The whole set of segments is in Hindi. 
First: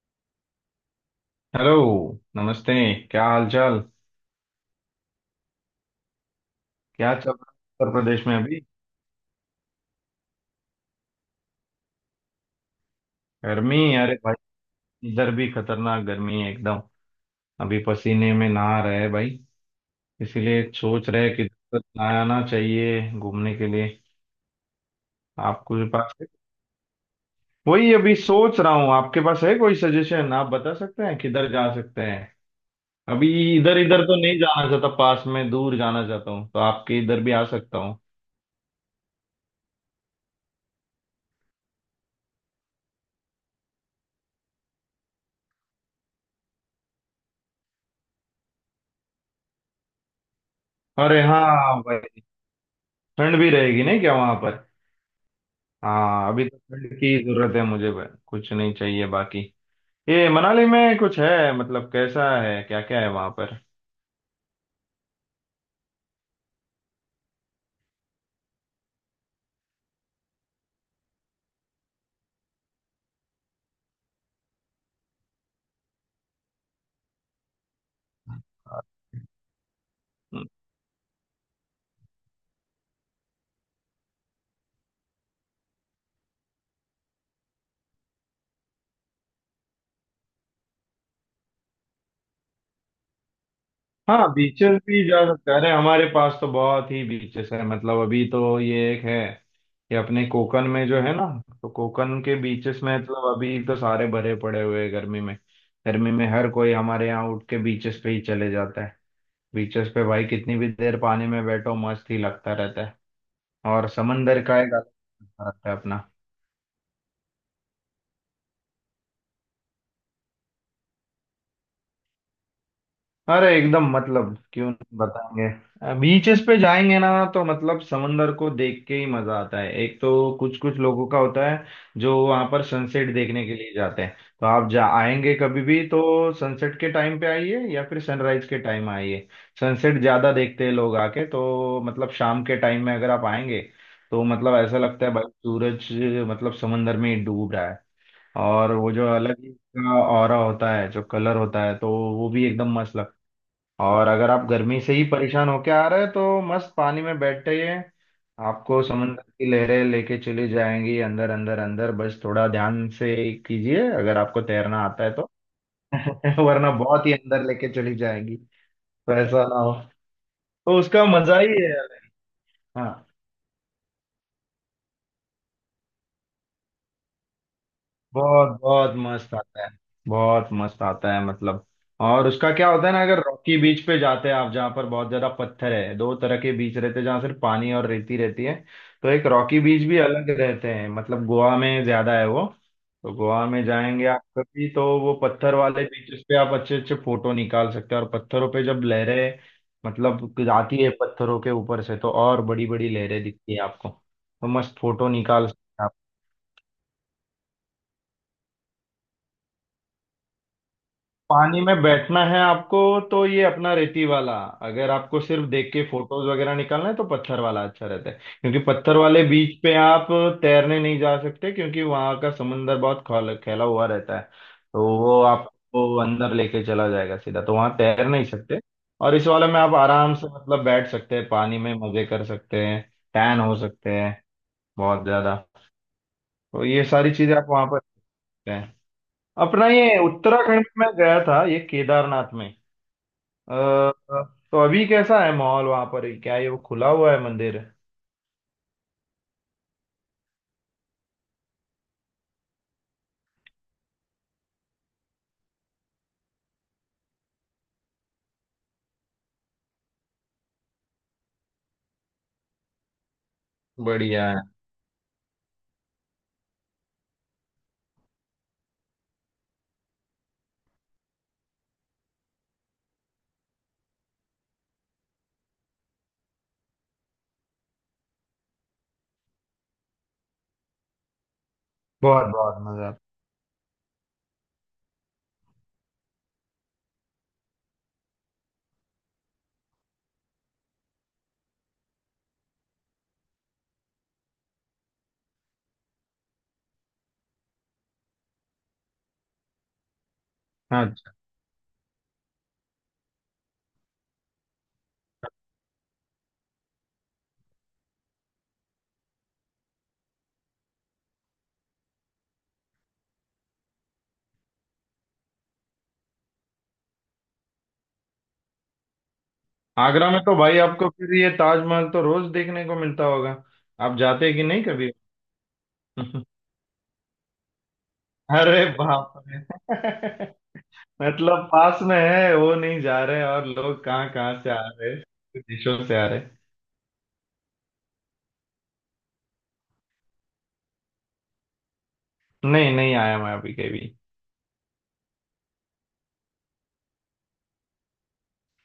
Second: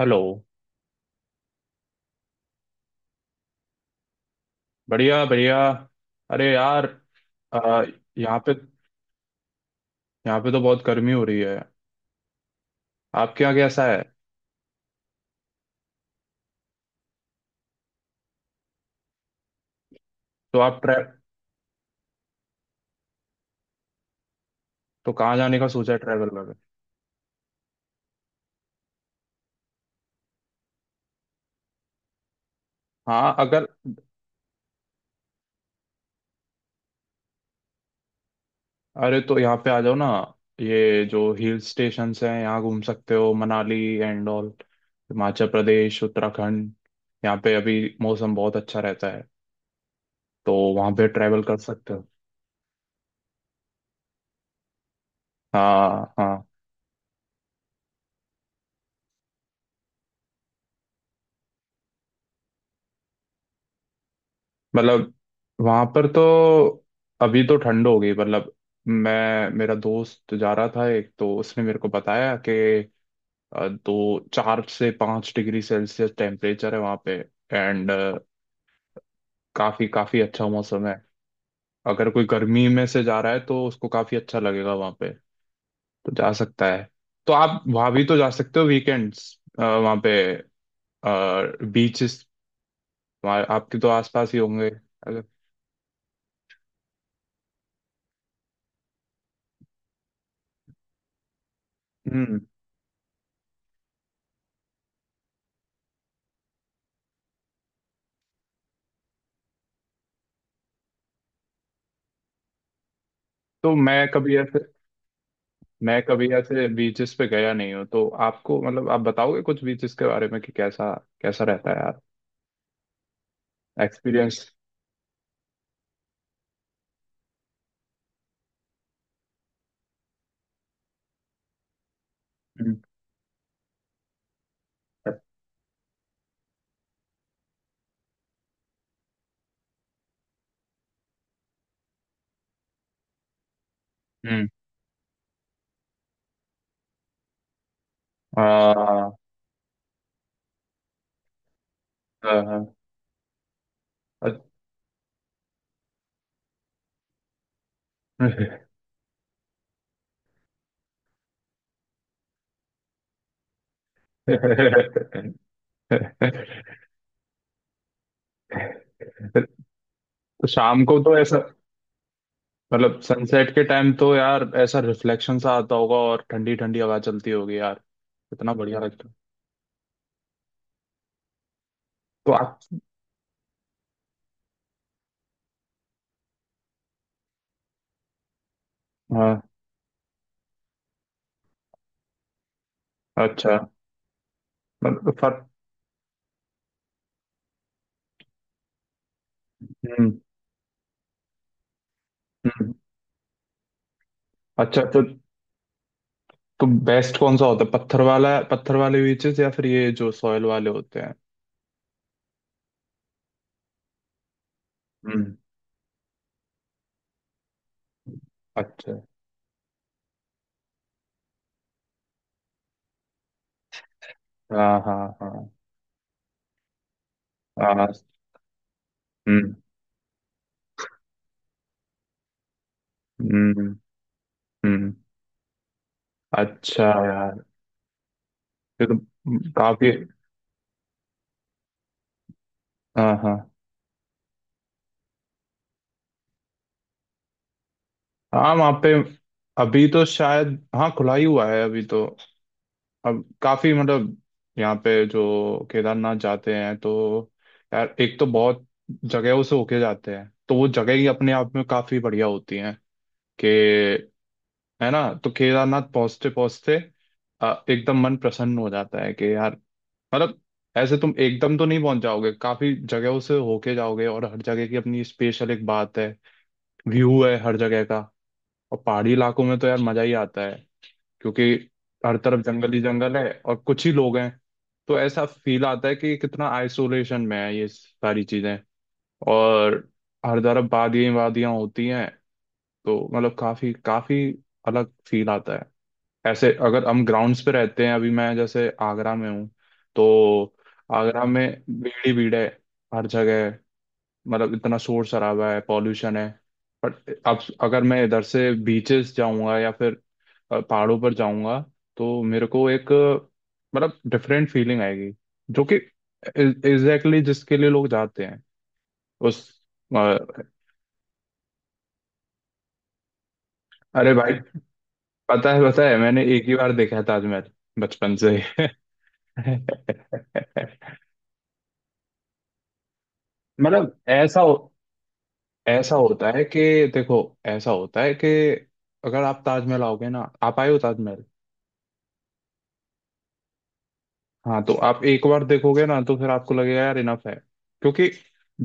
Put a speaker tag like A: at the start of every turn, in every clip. A: हेलो।
B: हेलो। नमस्ते। क्या हाल चाल।
A: बढ़िया बढ़िया। अरे यार,
B: क्या चल रहा
A: अ,
B: है उत्तर प्रदेश में
A: यहाँ पे
B: अभी?
A: यहाँ पे तो बहुत गर्मी हो रही है। आपके यहाँ
B: गर्मी?
A: कैसा है?
B: अरे भाई, इधर भी खतरनाक गर्मी है एकदम। अभी पसीने में नहा रहे हैं भाई।
A: तो
B: इसीलिए
A: आप ट्रै
B: सोच रहे हैं कि किधर आना चाहिए घूमने के लिए।
A: तो कहाँ जाने का
B: आपके
A: सोचा है
B: पास है?
A: ट्रैवल में?
B: वही अभी सोच रहा हूँ, आपके पास है कोई सजेशन? आप बता सकते हैं किधर जा सकते हैं अभी।
A: हाँ अगर,
B: इधर इधर तो नहीं जाना चाहता पास में, दूर जाना चाहता हूँ तो आपके इधर भी आ सकता हूँ।
A: अरे तो यहाँ पे आ जाओ ना। ये जो हिल स्टेशंस हैं, यहाँ घूम सकते हो, मनाली एंड ऑल, हिमाचल प्रदेश, उत्तराखंड। यहाँ पे अभी मौसम बहुत अच्छा रहता है, तो वहाँ पे
B: अरे
A: ट्रैवल कर
B: हाँ
A: सकते हो।
B: भाई। ठंड भी रहेगी नहीं क्या वहां पर?
A: हाँ
B: हाँ,
A: हाँ।
B: अभी तो फंड की जरूरत है मुझे, कुछ नहीं चाहिए बाकी। ये मनाली में कुछ है मतलब, कैसा है, क्या क्या है वहां पर?
A: मतलब, वहां पर तो अभी तो ठंड हो गई मतलब। मैं, मेरा दोस्त जा रहा था एक, तो उसने मेरे को बताया कि दो, चार से पाँच डिग्री सेल्सियस टेम्परेचर है वहां पे। एंड काफी काफी अच्छा मौसम है। अगर कोई गर्मी में से जा रहा है तो उसको काफी अच्छा लगेगा वहां पे, तो जा सकता है। तो आप वहां भी तो जा सकते हो वीकेंड्स। वहां पे बीचेस आपके तो
B: हाँ,
A: आसपास ही होंगे।
B: बीचेस भी जा
A: अगर-
B: सकते हैं। अरे हमारे पास तो बहुत ही बीचेस है मतलब, अभी तो ये एक है। ये अपने कोकन में जो है ना, तो कोकन के
A: हम्म।
B: बीचेस में मतलब, अभी तो सारे भरे पड़े हुए हैं गर्मी में। गर्मी में हर कोई हमारे यहाँ उठ के बीचेस पे ही चले जाता है। बीचेस पे भाई कितनी भी देर पानी में बैठो मस्त ही लगता रहता है।
A: तो
B: और
A: मैं कभी
B: समंदर
A: ऐसे
B: का एक अलग मजा आता है
A: मैं
B: अपना।
A: कभी ऐसे बीचेस पे गया नहीं हूँ, तो आपको मतलब आप बताओगे कुछ बीचेस के बारे में कि कैसा, कैसा रहता है यार?
B: अरे एकदम, मतलब
A: एक्सपीरियंस।
B: क्यों नहीं बताएंगे। बीचेस पे जाएंगे ना तो मतलब, समंदर को देख के ही मजा आता है एक तो। कुछ कुछ लोगों का होता है जो वहां पर
A: हम्म।
B: सनसेट देखने के लिए जाते हैं, तो आप जा आएंगे कभी भी तो सनसेट के टाइम पे आइए या फिर सनराइज के टाइम आइए। सनसेट ज्यादा देखते हैं लोग आके, तो मतलब शाम के टाइम में अगर आप आएंगे तो
A: हम्म,
B: मतलब ऐसा लगता है भाई सूरज मतलब समंदर में ही डूब रहा है। और वो जो
A: हाँ
B: अलग ही का ऑरा होता है, जो कलर होता है, तो वो
A: हाँ
B: भी एकदम
A: हाँ,
B: मस्त लगता है। और अगर आप
A: अच्छा।
B: गर्मी से ही परेशान होके आ रहे हैं तो मस्त पानी में बैठिए। आपको समुद्र की लहरें लेके चली जाएंगी अंदर अंदर अंदर, बस थोड़ा ध्यान से कीजिए अगर आपको तैरना आता है तो। वरना बहुत ही अंदर लेके चली जाएंगी, तो ऐसा ना हो।
A: तो
B: तो
A: शाम को
B: उसका
A: तो ऐसा,
B: मजा ही है।
A: मतलब
B: हाँ,
A: सनसेट के टाइम, तो यार ऐसा रिफ्लेक्शन सा आता होगा और ठंडी ठंडी हवा चलती होगी यार।
B: बहुत
A: इतना बढ़िया
B: बहुत
A: लगता है।
B: मस्त आता है। बहुत मस्त आता है मतलब। और
A: तो
B: उसका
A: आप,
B: क्या होता है ना, अगर रॉकी बीच पे जाते हैं आप जहाँ पर बहुत ज्यादा पत्थर है। दो तरह के बीच रहते हैं जहाँ सिर्फ पानी और रेती रहती है, तो एक
A: हाँ,
B: रॉकी बीच भी अलग रहते हैं मतलब। गोवा में ज्यादा है वो, तो गोवा
A: अच्छा
B: में जाएंगे आप कभी तो वो
A: मतलब फर
B: पत्थर वाले बीचेस पे आप अच्छे अच्छे फोटो निकाल सकते हैं। और पत्थरों पे जब लहरें
A: हम्म।
B: मतलब जाती है पत्थरों के ऊपर से तो और बड़ी
A: हम्म,
B: बड़ी लहरें दिखती है आपको, तो मस्त
A: अच्छा
B: फोटो निकाल सकते हैं।
A: तो बेस्ट कौन सा होता है? पत्थर वाला, पत्थर वाले बीचेस या फिर ये जो सॉयल वाले होते हैं?
B: पानी में बैठना है आपको तो ये अपना रेती वाला। अगर आपको
A: हम्म,
B: सिर्फ देख के फोटोज वगैरह निकालना है तो पत्थर वाला अच्छा रहता है, क्योंकि पत्थर
A: अच्छा।
B: वाले बीच पे आप तैरने नहीं जा सकते, क्योंकि वहां का समुंदर बहुत फैला हुआ रहता है।
A: हाँ
B: तो
A: हाँ
B: वो
A: हाँ
B: आपको अंदर लेके चला जाएगा सीधा, तो वहां
A: हाँ।
B: तैर नहीं सकते। और इस वाले
A: हम्म
B: में आप आराम से मतलब बैठ सकते हैं, पानी में मजे कर सकते हैं, टैन हो
A: हम्म
B: सकते हैं
A: हम्म।
B: बहुत ज्यादा। तो ये
A: अच्छा
B: सारी चीजें
A: यार,
B: आप वहां पर सकते हैं।
A: ये तो
B: अपना
A: काफी,
B: ये उत्तराखंड में गया था, ये केदारनाथ में। अ,
A: हाँ हाँ
B: तो अभी कैसा है माहौल वहां पर, क्या ये वो खुला हुआ है मंदिर?
A: हाँ। वहाँ पे अभी तो शायद, हाँ, खुला ही हुआ है अभी तो। अब काफी मतलब, यहाँ पे जो केदारनाथ जाते हैं तो, यार, एक तो बहुत जगहों से होके जाते हैं, तो वो जगह ही अपने आप में काफी बढ़िया होती हैं कि,
B: बढ़िया है।
A: है ना? तो केदारनाथ पहुंचते पहुंचते एकदम मन प्रसन्न हो जाता है कि यार, मतलब, ऐसे तुम एकदम तो नहीं पहुंच जाओगे, काफी जगहों से होके जाओगे और हर जगह की अपनी स्पेशल एक बात है, व्यू है हर जगह का। और पहाड़ी इलाकों में तो यार मजा ही आता है, क्योंकि हर
B: बहुत
A: तरफ
B: बहुत
A: जंगल ही
B: मजा।
A: जंगल है और कुछ ही लोग हैं। तो ऐसा फील आता है कि कितना आइसोलेशन में है ये सारी चीजें। और हर तरफ वादियां वादियां होती हैं, तो मतलब काफी काफी अलग फील आता है। ऐसे अगर हम ग्राउंड्स पे रहते हैं, अभी मैं जैसे आगरा में हूँ, तो
B: हाँ,
A: आगरा में भीड़ ही भीड़ है हर जगह है। मतलब इतना शोर शराबा है, पॉल्यूशन है। बट अब अगर मैं इधर से बीचेस जाऊंगा या फिर पहाड़ों पर जाऊंगा, तो मेरे को एक, मतलब डिफरेंट फीलिंग आएगी, जो कि एग्जैक्टली exactly जिसके लिए लोग जाते हैं उस,
B: आगरा
A: अ,
B: में तो भाई आपको फिर ये ताजमहल तो रोज देखने को मिलता होगा। आप
A: अरे भाई,
B: जाते कि नहीं कभी?
A: पता है पता है, मैंने एक ही बार देखा है ताजमहल, बचपन से।
B: अरे बाप रे। मतलब पास में है वो नहीं जा रहे, और लोग
A: मतलब
B: कहाँ कहाँ से आ रहे हैं, देशों से
A: ऐसा
B: आ रहे
A: होता
B: हैं।
A: है कि, देखो, ऐसा होता है कि अगर आप ताजमहल आओगे ना, आप आए हो ताजमहल?
B: नहीं, नहीं आया मैं अभी कभी।
A: हाँ, तो आप एक बार देखोगे ना तो फिर आपको लगेगा यार इनफ है, क्योंकि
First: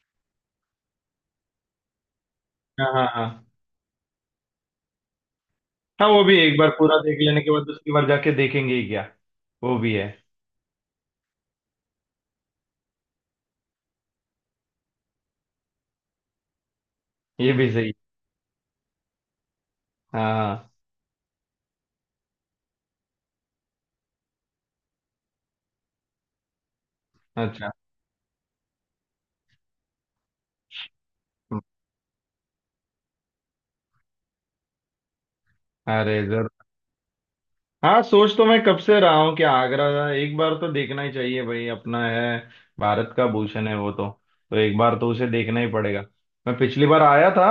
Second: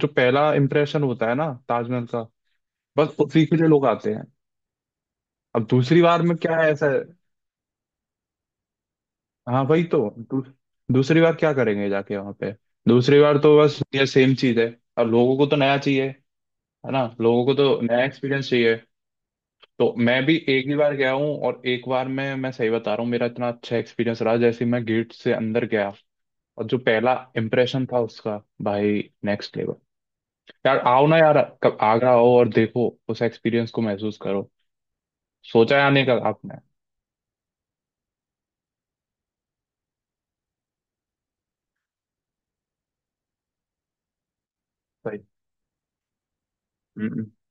A: जो पहला इंप्रेशन होता है ना ताजमहल का,
B: हाँ हाँ
A: बस उसी
B: हाँ।
A: के लिए लोग आते हैं। अब दूसरी
B: हाँ,
A: बार
B: वो भी
A: में क्या
B: एक बार
A: है, ऐसा
B: पूरा
A: है?
B: देख लेने के बाद दूसरी बार जाके देखेंगे ही क्या।
A: हाँ
B: वो
A: वही
B: भी
A: तो,
B: है।
A: दू, दूसरी बार क्या करेंगे जाके वहां पे? दूसरी बार तो बस ये सेम चीज है। अब लोगों को तो नया चाहिए, है ना? लोगों
B: ये
A: को
B: भी
A: तो
B: सही।
A: नया एक्सपीरियंस चाहिए। तो मैं भी एक
B: हाँ
A: ही बार गया हूँ और एक बार में मैं सही बता रहा हूँ, मेरा इतना अच्छा एक्सपीरियंस रहा जैसे ही मैं गेट से अंदर गया, और जो पहला
B: हाँ, अच्छा।
A: इम्प्रेशन था उसका, भाई, नेक्स्ट लेवल। यार आओ ना यार, कब आगरा आओ और देखो, उस एक्सपीरियंस को महसूस करो। सोचा है आने का
B: अरे जर
A: आपने?
B: हाँ, सोच तो मैं कब से रहा हूँ कि आगरा एक बार तो देखना ही चाहिए भाई, अपना है, भारत का भूषण है वो तो। तो एक बार तो
A: सही।
B: उसे देखना ही पड़ेगा। मैं पिछली बार आया
A: हम्म
B: था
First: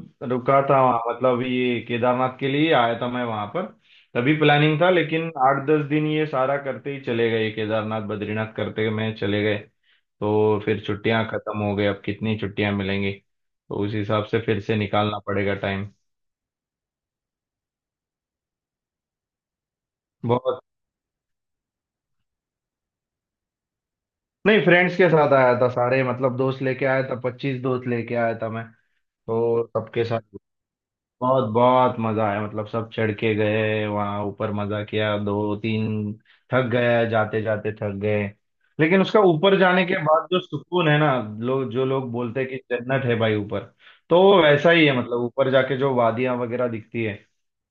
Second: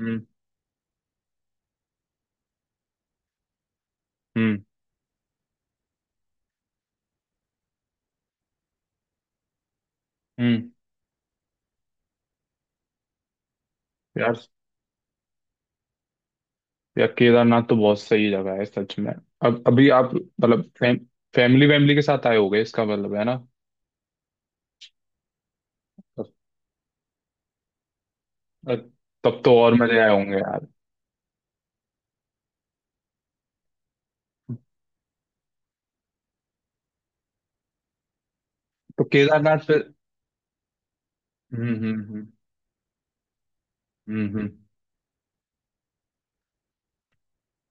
A: हम्म
B: रुका था वहाँ, मतलब ये केदारनाथ के लिए आया था मैं वहाँ पर। तभी
A: हम्म
B: प्लानिंग था, लेकिन 8-10 दिन ये सारा करते ही चले गए, केदारनाथ बद्रीनाथ करते में चले गए। तो
A: हम्म।
B: फिर छुट्टियां खत्म हो गई। अब कितनी छुट्टियां मिलेंगी, तो उस हिसाब से
A: यार,
B: फिर से निकालना पड़ेगा टाइम।
A: यार केदारनाथ तो बहुत सही जगह है सच में। अब अभी आप
B: बहुत।
A: मतलब फैमिली वैमिली के साथ आए होगे, इसका मतलब है ना?
B: नहीं, फ्रेंड्स के साथ आया था, सारे मतलब दोस्त लेके आया था, 25 दोस्त लेके आया था मैं।
A: तब तब तो
B: तो
A: और मजे
B: सबके
A: आए
B: साथ
A: होंगे यार।
B: बहुत बहुत मजा आया, मतलब सब चढ़ के गए वहां ऊपर, मजा किया। दो तीन थक गए, जाते जाते थक गए। लेकिन
A: तो
B: उसका ऊपर
A: केदारनाथ पे
B: जाने के बाद जो सुकून है ना, लोग
A: हम्म
B: जो
A: हम्म
B: लोग
A: हम्म
B: बोलते हैं कि जन्नत है भाई ऊपर, तो
A: हम्म हम्म।
B: वैसा ही है। मतलब ऊपर जाके जो वादियां वगैरह दिखती है,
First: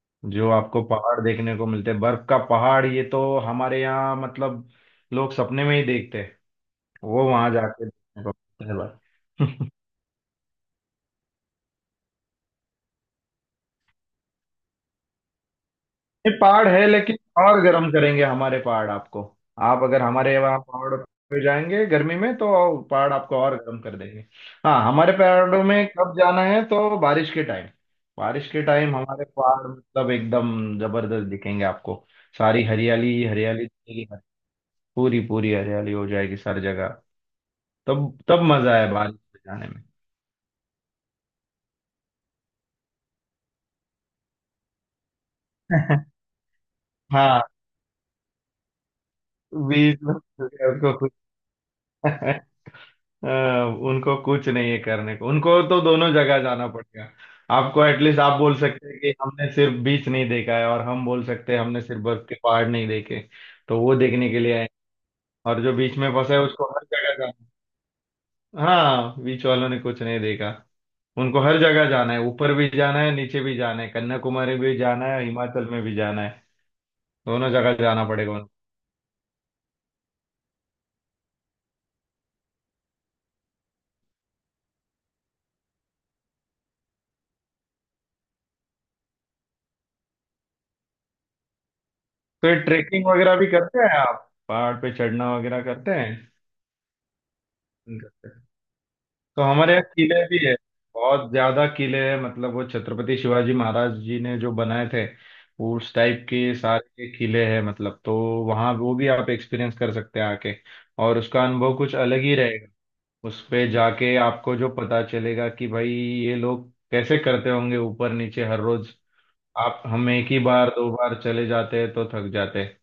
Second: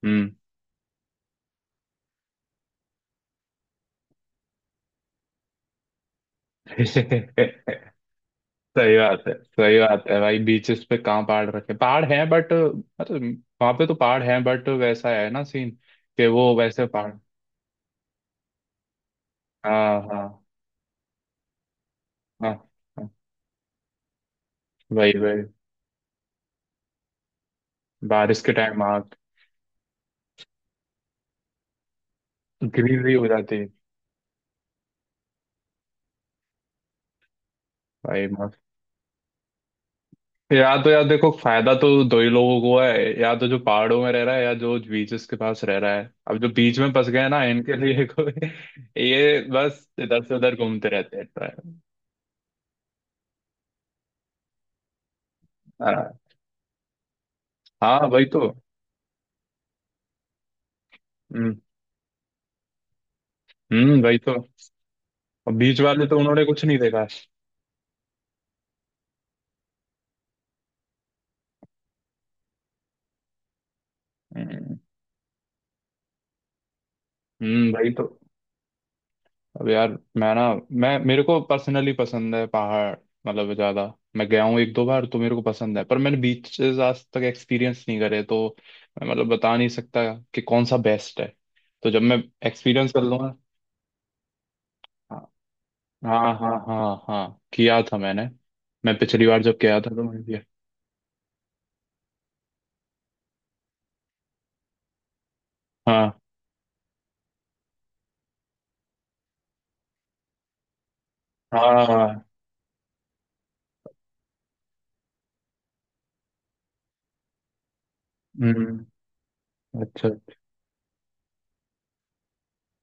A: हम्म।
B: जो आपको पहाड़ देखने को मिलते हैं, बर्फ का पहाड़, ये तो हमारे यहाँ मतलब लोग सपने में ही देखते हैं। वो वहां जाके देखने को मिलता है
A: सही बात है,
B: भाई।
A: सही बात है भाई। बीचेस पे कहाँ पहाड़, रखे पहाड़ हैं बट, मतलब वहां पे तो पहाड़ हैं बट वैसा है ना सीन, कि
B: ये
A: वो
B: पहाड़
A: वैसे
B: है,
A: पहाड़,
B: लेकिन और गर्म करेंगे हमारे पहाड़ आपको। आप
A: हाँ
B: अगर
A: हाँ
B: हमारे वहाँ पहाड़ पे जाएंगे गर्मी में तो
A: हाँ
B: पहाड़
A: हाँ,
B: आपको और गर्म कर देंगे। हाँ, हमारे
A: वही वही,
B: पहाड़ों में कब जाना है तो बारिश के टाइम।
A: बारिश
B: बारिश
A: के
B: के
A: टाइम
B: टाइम
A: आग,
B: हमारे पहाड़ मतलब एकदम जबरदस्त दिखेंगे आपको। सारी हरियाली
A: ग्रीनरी
B: ही
A: हो जाती
B: हरियाली
A: है
B: दिखेगी, पूरी पूरी हरियाली हो जाएगी सारी जगह। तब
A: भाई
B: तब
A: मस्त।
B: मजा है बारिश में जाने में।
A: या तो, यार, देखो फायदा तो दो ही लोगों को है, या तो जो पहाड़ों में रह रहा है या जो बीचेस के पास रह रहा है। अब जो बीच में फंस गए
B: हाँ।
A: ना, इनके लिए कोई, ये बस
B: बीच में
A: इधर से उधर
B: सूर्य
A: घूमते
B: को खुद।
A: रहते हैं।
B: अ, उनको कुछ नहीं है करने को, उनको तो दोनों
A: आ,
B: जगह जाना पड़ेगा। आपको
A: हाँ
B: एटलीस्ट
A: वही
B: आप
A: तो,
B: बोल सकते हैं कि हमने सिर्फ बीच नहीं देखा है, और हम बोल सकते
A: हम्म
B: हैं हमने सिर्फ बर्फ के पहाड़ नहीं देखे, तो वो
A: वही
B: देखने
A: तो।
B: के लिए आए हैं।
A: और
B: और जो
A: बीच
B: बीच
A: वाले
B: में
A: तो
B: फंसा है
A: उन्होंने कुछ
B: उसको
A: नहीं
B: हर
A: देखा।
B: जगह जाना है। हाँ, बीच वालों ने कुछ नहीं देखा। उनको हर जगह जाना है, ऊपर भी जाना है, नीचे भी जाना है, कन्याकुमारी भी
A: हम्म
B: जाना है, हिमाचल में भी जाना है। दोनों जगह
A: वही तो।
B: जाना पड़ेगा उनको।
A: अब यार, मैं ना मैं, मेरे को पर्सनली पसंद है पहाड़, मतलब ज्यादा। मैं गया हूँ एक दो बार, तो मेरे को पसंद है, पर मैंने बीचेस आज तक एक्सपीरियंस नहीं करे, तो मैं मतलब बता नहीं सकता कि कौन सा बेस्ट है। तो जब मैं
B: तो ये
A: एक्सपीरियंस कर
B: ट्रेकिंग
A: लूंगा,
B: वगैरह भी करते हैं आप, पहाड़ पे
A: हाँ
B: चढ़ना वगैरह करते
A: हाँ हाँ हाँ, हाँ किया था मैंने।
B: हैं?
A: मैं पिछली बार
B: तो
A: जब
B: हमारे
A: गया
B: यहाँ
A: था तो मैंने
B: किले भी
A: किया,
B: है, बहुत ज्यादा किले हैं मतलब, वो छत्रपति शिवाजी महाराज जी ने जो बनाए थे, उस
A: हाँ
B: टाइप के सारे किले हैं मतलब। तो वहाँ वो भी आप एक्सपीरियंस कर सकते हैं आके, और उसका
A: हाँ
B: अनुभव
A: हाँ,
B: कुछ अलग
A: हाँ।
B: ही रहेगा। उस पे जाके आपको जो पता चलेगा कि भाई ये लोग कैसे करते होंगे ऊपर नीचे हर रोज।
A: हम्म,
B: आप
A: अच्छा।
B: हम एक ही बार 2 बार चले जाते हैं तो थक जाते हैं,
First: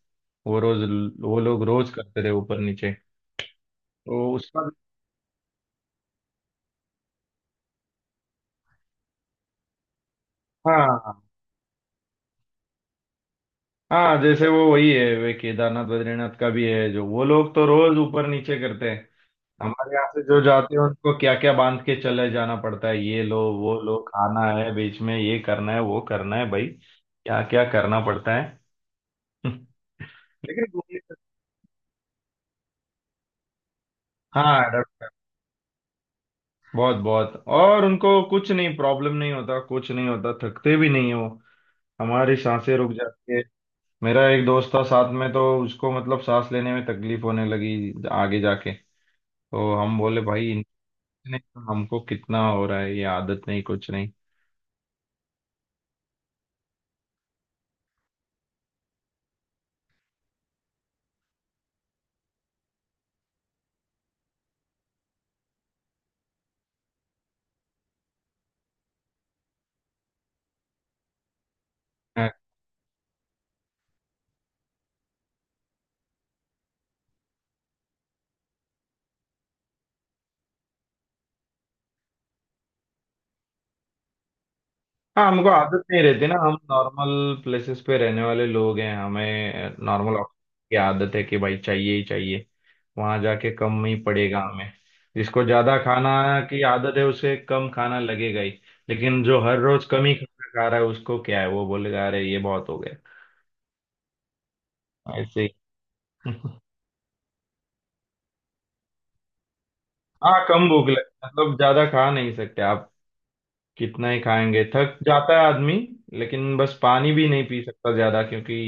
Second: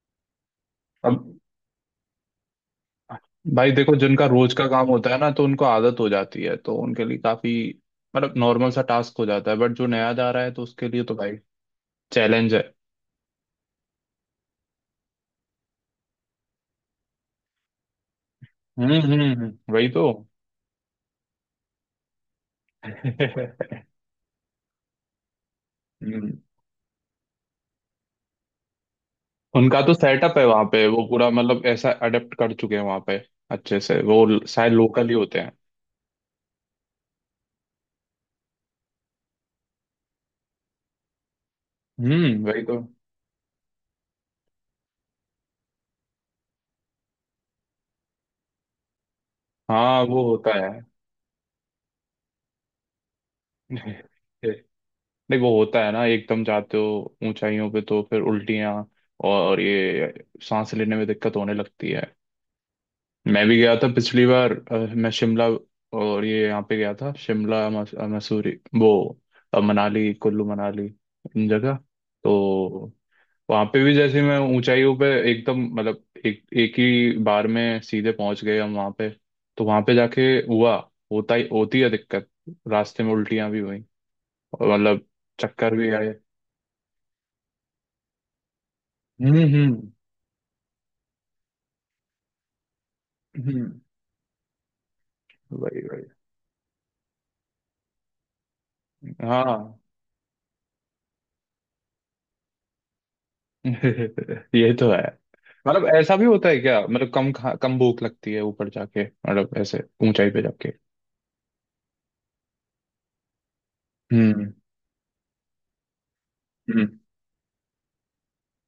B: वो रोज,
A: अब
B: वो लोग रोज करते थे ऊपर नीचे,
A: भाई देखो, जिनका
B: तो
A: रोज का
B: उसका।
A: काम होता है ना, तो उनको आदत हो जाती है, तो उनके लिए काफी मतलब नॉर्मल सा टास्क हो जाता है, बट जो नया जा रहा है तो उसके लिए तो
B: हाँ
A: भाई चैलेंज है।
B: हाँ, जैसे वो वही है, वे केदारनाथ बद्रीनाथ का भी है, जो वो लोग तो रोज ऊपर नीचे करते हैं।
A: वही
B: हमारे
A: तो।
B: यहाँ से जो जाते हैं उनको क्या क्या बांध के चले जाना पड़ता है, ये लो
A: हम्म।
B: वो लो, खाना है बीच में, ये करना है, वो करना है भाई, क्या क्या करना पड़ता है।
A: उनका तो सेटअप है वहां
B: लेकिन
A: पे,
B: घूमने
A: वो पूरा मतलब ऐसा अडेप्ट कर चुके हैं वहां पे अच्छे से, वो
B: हाँ,
A: शायद लोकल
B: अडोप्ट
A: ही होते हैं।
B: बहुत बहुत। और उनको कुछ नहीं, प्रॉब्लम नहीं होता, कुछ नहीं होता, थकते भी नहीं है वो। हमारी
A: वही
B: सांसें
A: तो,
B: रुक जाती है। मेरा एक दोस्त था साथ में तो उसको मतलब सांस लेने में तकलीफ होने लगी आगे जाके, तो हम
A: हाँ
B: बोले
A: वो
B: भाई
A: होता है।
B: इनसे, नहीं तो हमको कितना हो रहा है, ये आदत नहीं कुछ नहीं
A: नहीं वो होता है ना, एकदम जाते हो ऊंचाइयों पे तो फिर उल्टियाँ और ये सांस लेने में दिक्कत होने लगती है। मैं भी गया था पिछली बार, मैं शिमला और ये यहाँ पे गया था, शिमला मसूरी, वो, मनाली, कुल्लू मनाली, इन जगह।
B: है।
A: तो वहाँ पे भी जैसे मैं ऊंचाइयों पे एकदम मतलब एक, एक ही बार में सीधे पहुंच गए हम वहाँ पे, तो वहाँ पे जाके हुआ, होता ही, होती है दिक्कत। रास्ते में उल्टियाँ भी हुई और मतलब
B: हाँ, हमको
A: चक्कर
B: आदत
A: भी
B: नहीं
A: आए।
B: रहती ना, हम नॉर्मल प्लेसेस पे रहने वाले लोग हैं,
A: हम्म
B: हमें
A: हम्म
B: नॉर्मल की आदत है कि भाई चाहिए ही चाहिए। वहां जाके
A: हम्म।
B: कम ही पड़ेगा हमें। जिसको ज्यादा
A: वही वही,
B: खाना की आदत है उसे कम खाना लगेगा ही, लेकिन जो हर
A: हाँ।
B: रोज कम ही खाना खा रहा है उसको क्या है, वो बोलेगा अरे ये बहुत हो गया।
A: ये तो है।
B: ऐसे ही।
A: मतलब ऐसा भी होता है क्या, मतलब कम भूख लगती है ऊपर जाके मतलब ऐसे, ऊंचाई पे
B: हाँ, कम
A: जाके?
B: भूख लगे मतलब ज्यादा खा नहीं सकते आप, कितना ही
A: हम्म।
B: खाएंगे थक जाता है आदमी। लेकिन बस
A: हम्म,
B: पानी भी नहीं पी सकता ज्यादा, क्योंकि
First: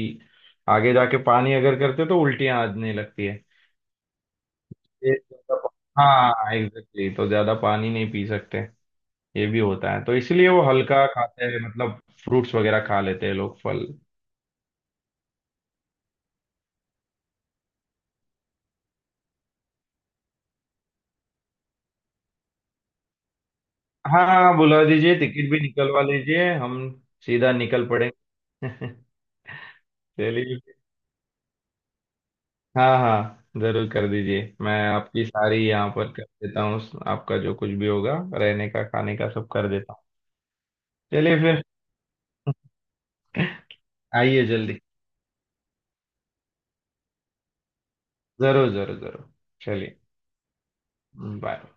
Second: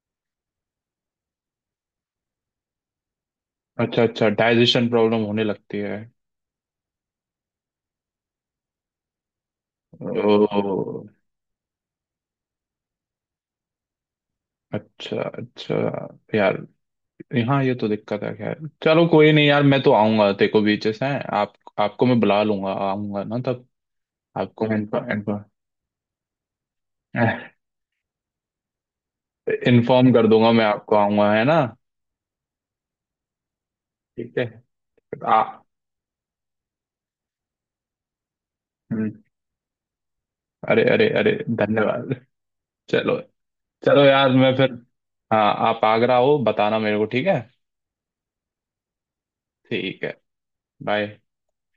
B: आगे जाके पानी अगर करते तो उल्टियां आने लगती है।
A: अच्छा अच्छा, डाइजेशन
B: ये
A: प्रॉब्लम होने
B: ज्यादा
A: लगती है।
B: हाँ एग्जैक्टली, तो ज्यादा पानी नहीं पी सकते। ये भी होता है, तो इसलिए वो
A: ओ,
B: हल्का खाते हैं, मतलब फ्रूट्स वगैरह खा लेते हैं लोग, फल।
A: अच्छा अच्छा। यार, यहाँ ये तो दिक्कत है, खैर चलो कोई नहीं यार, मैं तो आऊंगा तेरे को, बीचेस हैं आप, आपको मैं बुला लूंगा, आऊंगा ना तब।
B: हाँ हाँ,
A: आपको मैं
B: बुला
A: इन्फॉर्म
B: दीजिए,
A: इन्फॉर्म,
B: टिकट भी निकलवा लीजिए, हम सीधा निकल पड़ेंगे।
A: इन्फॉर्म कर दूंगा
B: चलिए।
A: मैं आपको, आऊंगा है ना।
B: हाँ हाँ, जरूर कर
A: ठीक
B: दीजिए,
A: है।
B: मैं आपकी
A: आ,
B: सारी यहाँ पर कर देता हूँ। आपका जो कुछ भी होगा, रहने का
A: हम्म,
B: खाने का सब कर देता हूँ।
A: अरे अरे अरे
B: चलिए फिर।
A: धन्यवाद। चलो। चलो यार
B: आइए
A: मैं फिर,
B: जल्दी।
A: हाँ, आप आगरा हो बताना मेरे को, ठीक है।
B: जरूर जरूर जरूर। चलिए,
A: ठीक है। बाय।
B: बाय।